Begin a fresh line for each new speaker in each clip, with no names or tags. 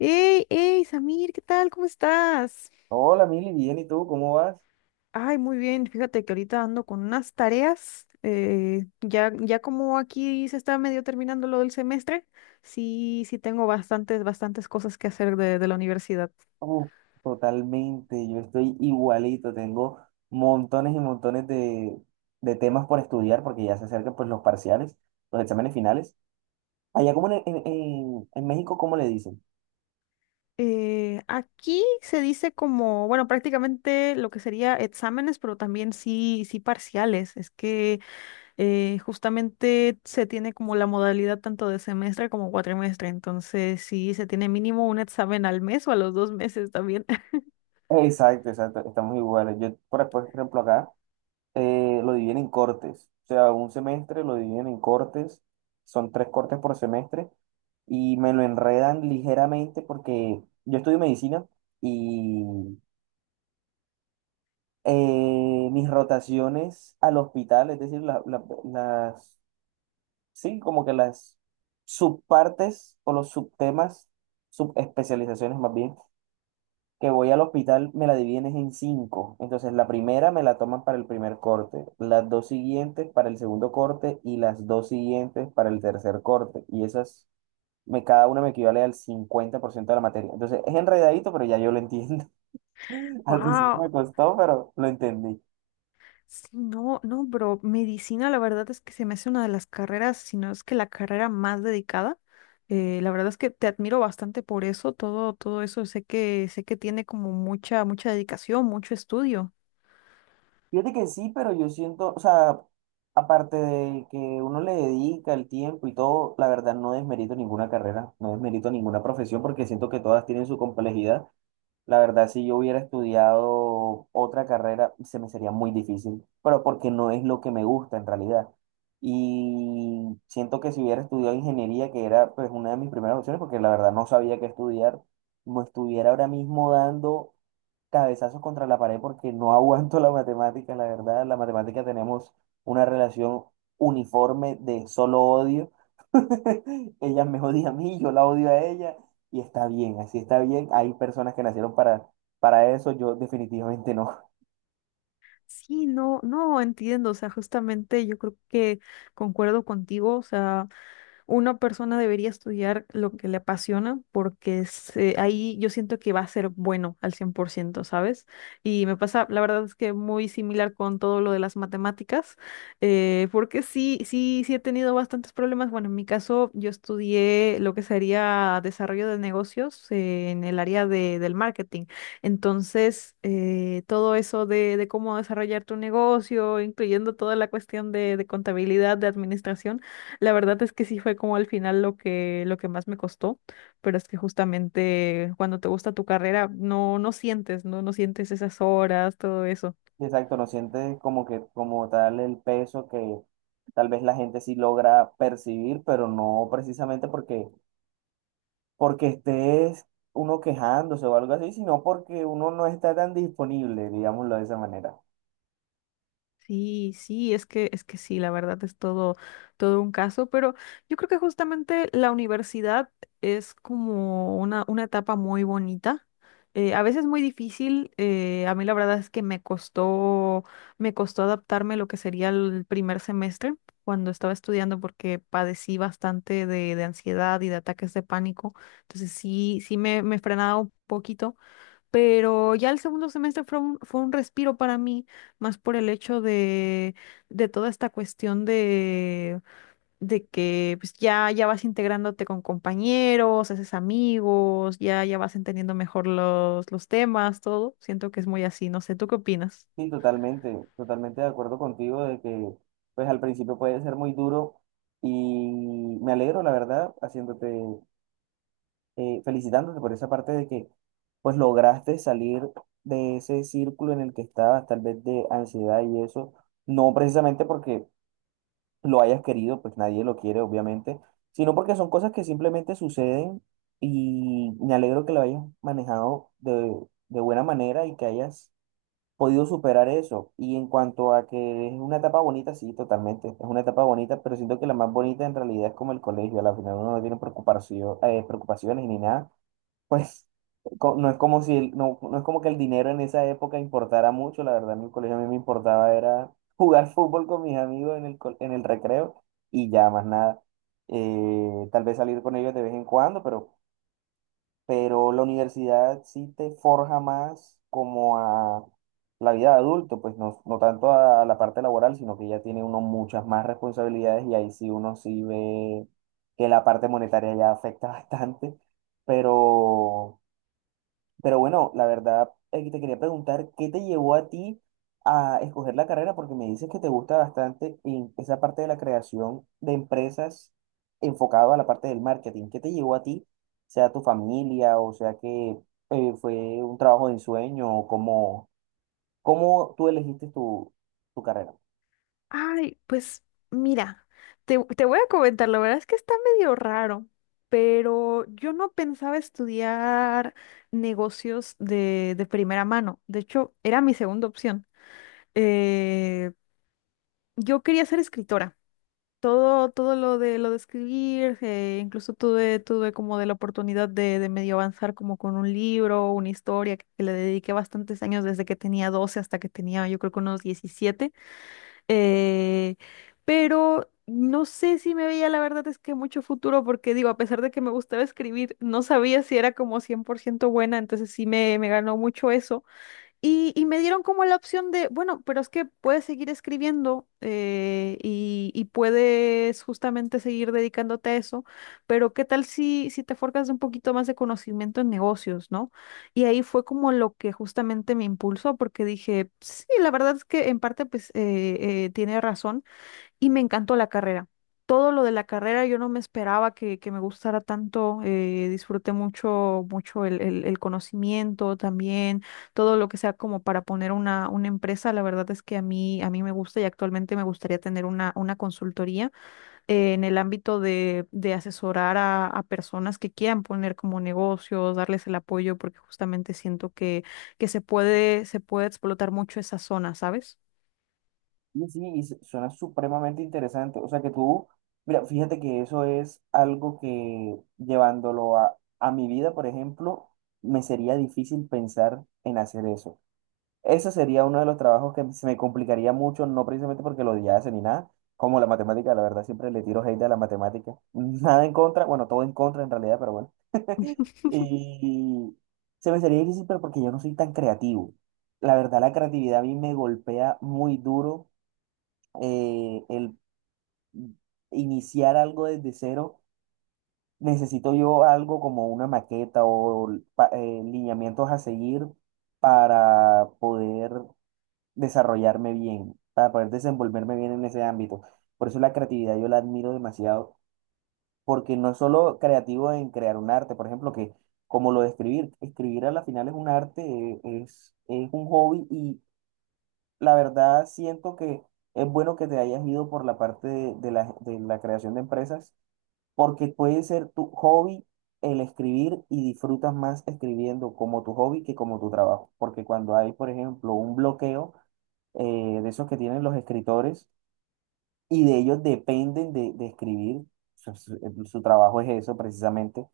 Hey, hey, Samir, ¿qué tal? ¿Cómo estás?
Hola, Mili, bien, ¿y tú? ¿Cómo vas?
Ay, muy bien. Fíjate que ahorita ando con unas tareas. Ya, ya como aquí se está medio terminando lo del semestre, sí, sí tengo bastantes, bastantes cosas que hacer de la universidad.
Uf, totalmente, yo estoy igualito, tengo montones y montones de temas por estudiar porque ya se acercan pues los parciales, los exámenes finales. Allá como en, en México, ¿cómo le dicen?
Aquí se dice como, bueno, prácticamente lo que sería exámenes, pero también sí, sí parciales. Es que justamente se tiene como la modalidad tanto de semestre como cuatrimestre, entonces sí, se tiene mínimo un examen al mes o a los 2 meses también.
Exacto, exacto, estamos iguales. Yo, por ejemplo, acá lo dividen en cortes, o sea, un semestre lo dividen en cortes, son tres cortes por semestre y me lo enredan ligeramente porque yo estudio medicina. Y mis rotaciones al hospital, es decir, las, sí, como que las subpartes o los subtemas, subespecializaciones más bien, que voy al hospital me la dividen es en cinco. Entonces, la primera me la toman para el primer corte, las dos siguientes para el segundo corte y las dos siguientes para el tercer corte. Y esas, me, cada una me equivale al 50% de la materia. Entonces, es enredadito, pero ya yo lo entiendo. Al principio me
Wow.
costó, pero lo entendí.
Sí, no, no, bro. Medicina, la verdad es que se me hace una de las carreras, si no es que la carrera más dedicada. La verdad es que te admiro bastante por eso, todo, todo eso sé que tiene como mucha, mucha dedicación, mucho estudio.
Fíjate que sí, pero yo siento, o sea, aparte de que uno le dedica el tiempo y todo, la verdad no desmerito ninguna carrera, no desmerito ninguna profesión porque siento que todas tienen su complejidad. La verdad, si yo hubiera estudiado otra carrera, se me sería muy difícil, pero porque no es lo que me gusta en realidad. Y siento que si hubiera estudiado ingeniería, que era pues una de mis primeras opciones, porque la verdad no sabía qué estudiar, como estuviera ahora mismo dando cabezazos contra la pared porque no aguanto la matemática, la verdad, la matemática tenemos una relación uniforme de solo odio. Ella me odia a mí, yo la odio a ella y está bien, así está bien. Hay personas que nacieron para eso, yo definitivamente no.
Sí, no, no entiendo, o sea, justamente yo creo que concuerdo contigo, o sea, una persona debería estudiar lo que le apasiona porque ahí yo siento que va a ser bueno al 100%, ¿sabes? Y me pasa, la verdad es que muy similar con todo lo de las matemáticas, porque sí, sí, sí he tenido bastantes problemas. Bueno, en mi caso yo estudié lo que sería desarrollo de negocios, en el área del marketing. Entonces, todo eso de cómo desarrollar tu negocio, incluyendo toda la cuestión de contabilidad, de administración. La verdad es que sí fue como al final lo que más me costó, pero es que justamente cuando te gusta tu carrera no, no sientes, no, no sientes esas horas, todo eso.
Exacto, no sientes como que como tal el peso que tal vez la gente sí logra percibir, pero no precisamente porque porque estés uno quejándose o algo así, sino porque uno no está tan disponible, digámoslo de esa manera.
Sí, sí, es que sí, la verdad es todo, todo un caso, pero yo creo que justamente la universidad es como una etapa muy bonita. A veces muy difícil, a mí la verdad es que me costó adaptarme a lo que sería el primer semestre cuando estaba estudiando porque padecí bastante de ansiedad y de ataques de pánico. Entonces sí, sí me frenaba un poquito, pero ya el segundo semestre fue un respiro para mí, más por el hecho de toda esta cuestión de que pues, ya, ya vas integrándote con compañeros, haces amigos, ya, ya vas entendiendo mejor los temas, todo. Siento que es muy así, no sé, ¿tú qué opinas?
Sí, totalmente, totalmente de acuerdo contigo de que pues al principio puede ser muy duro y me alegro, la verdad, haciéndote, felicitándote por esa parte de que pues lograste salir de ese círculo en el que estabas, tal vez de ansiedad y eso, no precisamente porque lo hayas querido, pues nadie lo quiere, obviamente, sino porque son cosas que simplemente suceden y me alegro que lo hayas manejado de buena manera y que hayas podido superar eso. Y en cuanto a que es una etapa bonita, sí, totalmente, es una etapa bonita, pero siento que la más bonita en realidad es como el colegio, a la final uno no tiene preocupación, preocupaciones ni nada pues co- no es como si el- no, no es como que el dinero en esa época importara mucho, la verdad en el colegio a mí me importaba era jugar fútbol con mis amigos en el, co- en el recreo y ya más nada. Tal vez salir con ellos de vez en cuando, pero la universidad sí te forja más como a la vida de adulto, pues no, no tanto a la parte laboral, sino que ya tiene uno muchas más responsabilidades y ahí sí uno sí ve que la parte monetaria ya afecta bastante, pero... Pero bueno, la verdad, te quería preguntar, ¿qué te llevó a ti a escoger la carrera? Porque me dices que te gusta bastante en esa parte de la creación de empresas enfocado a la parte del marketing. ¿Qué te llevó a ti? Sea tu familia, o sea que fue un trabajo de ensueño, o cómo, cómo tú elegiste tu, tu carrera.
Ay, pues mira, te voy a comentar, la verdad es que está medio raro, pero yo no pensaba estudiar negocios de primera mano. De hecho, era mi segunda opción. Eh, yo quería ser escritora. Todo, todo lo de escribir, incluso tuve como de la oportunidad de medio avanzar como con un libro, una historia que le dediqué bastantes años desde que tenía 12 hasta que tenía yo creo que unos 17. Eh, pero no sé si me veía, la verdad es que mucho futuro, porque digo, a pesar de que me gustaba escribir, no sabía si era como 100% buena, entonces sí me ganó mucho eso. Y me dieron como la opción de, bueno, pero es que puedes seguir escribiendo y puedes justamente seguir dedicándote a eso, pero ¿qué tal si te forjas de un poquito más de conocimiento en negocios, ¿no? Y ahí fue como lo que justamente me impulsó porque dije, sí, la verdad es que en parte pues tiene razón y me encantó la carrera. Todo lo de la carrera yo no me esperaba que me gustara tanto. Disfruté mucho, mucho el conocimiento también, todo lo que sea como para poner una empresa. La verdad es que a mí me gusta y actualmente me gustaría tener una consultoría, en el ámbito de asesorar a personas que quieran poner como negocios, darles el apoyo, porque justamente siento que se puede explotar mucho esa zona, ¿sabes?
Sí, sí, y su- suena supremamente interesante. O sea que tú, mira, fíjate que eso es algo que llevándolo a mi vida, por ejemplo, me sería difícil pensar en hacer eso. Eso sería uno de los trabajos que se me complicaría mucho, no precisamente porque lo odiase ni nada, como la matemática, la verdad, siempre le tiro hate a la matemática. Nada en contra, bueno, todo en contra en realidad, pero bueno. Y se me sería difícil, pero porque yo no soy tan creativo. La verdad, la creatividad a mí me golpea muy duro el iniciar algo desde cero, necesito yo algo como una maqueta o lineamientos a seguir para poder desarrollarme bien, para poder desenvolverme bien en ese ámbito. Por eso la creatividad yo la admiro demasiado, porque no es solo creativo en crear un arte, por ejemplo, que como lo de escribir, escribir a la final es un arte, es un hobby y la verdad siento que es bueno que te hayas ido por la parte de de la creación de empresas porque puede ser tu hobby el escribir y disfrutas más escribiendo como tu hobby que como tu trabajo. Porque cuando hay, por ejemplo, un bloqueo de esos que tienen los escritores y de ellos dependen de escribir, su trabajo es eso precisamente,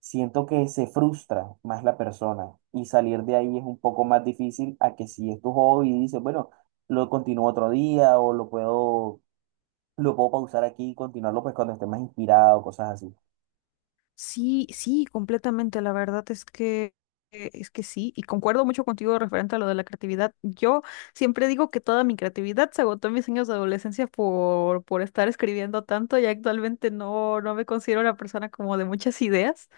siento que se frustra más la persona y salir de ahí es un poco más difícil a que si es tu hobby y dices, bueno, lo continúo otro día o lo puedo pausar aquí y continuarlo pues cuando esté más inspirado, cosas así.
Sí, sí, completamente. La verdad es que sí, y concuerdo mucho contigo referente a lo de la creatividad. Yo siempre digo que toda mi creatividad se agotó en mis años de adolescencia por estar escribiendo tanto y actualmente no, no me considero una persona como de muchas ideas.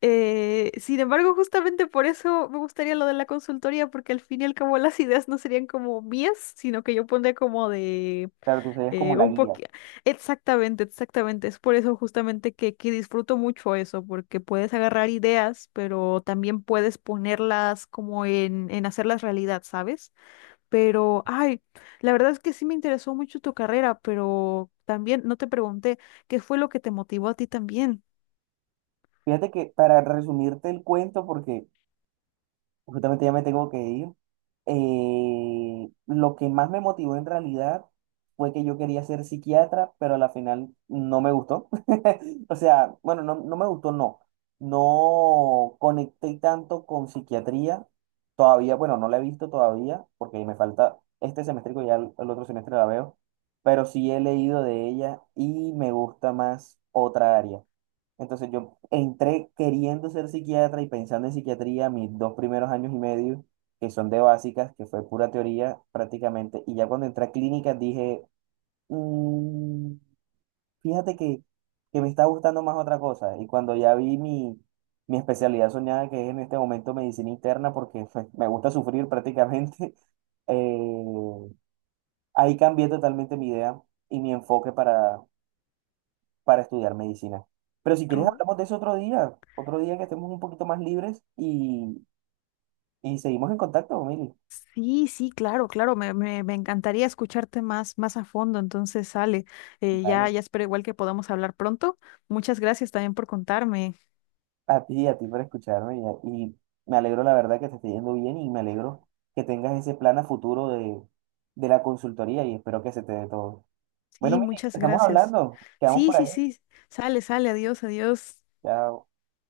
Sin embargo, justamente por eso me gustaría lo de la consultoría, porque al fin y al cabo las ideas no serían como mías, sino que yo pondría como de
Claro, tú serías como la
un
guía.
poquito. Exactamente, exactamente. Es por eso justamente que disfruto mucho eso, porque puedes agarrar ideas, pero también puedes ponerlas como en hacerlas realidad, ¿sabes? Pero, ay, la verdad es que sí me interesó mucho tu carrera, pero también no te pregunté qué fue lo que te motivó a ti también.
Fíjate que para resumirte el cuento, porque justamente ya me tengo que ir, lo que más me motivó en realidad fue que yo quería ser psiquiatra, pero a la final no me gustó. O sea, bueno, no, no me gustó, no. No conecté tanto con psiquiatría todavía, bueno, no la he visto todavía, porque me falta este semestre, que ya el otro semestre la veo, pero sí he leído de ella y me gusta más otra área. Entonces yo entré queriendo ser psiquiatra y pensando en psiquiatría mis dos primeros años y medio, que son de básicas, que fue pura teoría prácticamente. Y ya cuando entré a clínicas dije, "Mm, fíjate que me está gustando más otra cosa". Y cuando ya vi mi, mi especialidad soñada, que es en este momento medicina interna, porque pues, me gusta sufrir prácticamente, eh, ahí cambié totalmente mi idea y mi enfoque para estudiar medicina. Pero si quieres,
Oh.
hablamos de eso otro día que estemos un poquito más libres y seguimos en contacto, Mili.
Sí, sí, claro, claro, me encantaría escucharte más, más a fondo, entonces sale, ya,
Dale.
ya espero igual que podamos hablar pronto. Muchas gracias también por contarme.
A ti por escucharme y me alegro la verdad que te esté yendo bien y me alegro que tengas ese plan a futuro de la consultoría y espero que se te dé todo. Bueno,
Sí,
Mili,
muchas
estamos
gracias.
hablando, quedamos
Sí,
por
sí,
ahí.
sí, sale, sale, adiós, adiós.
Chao.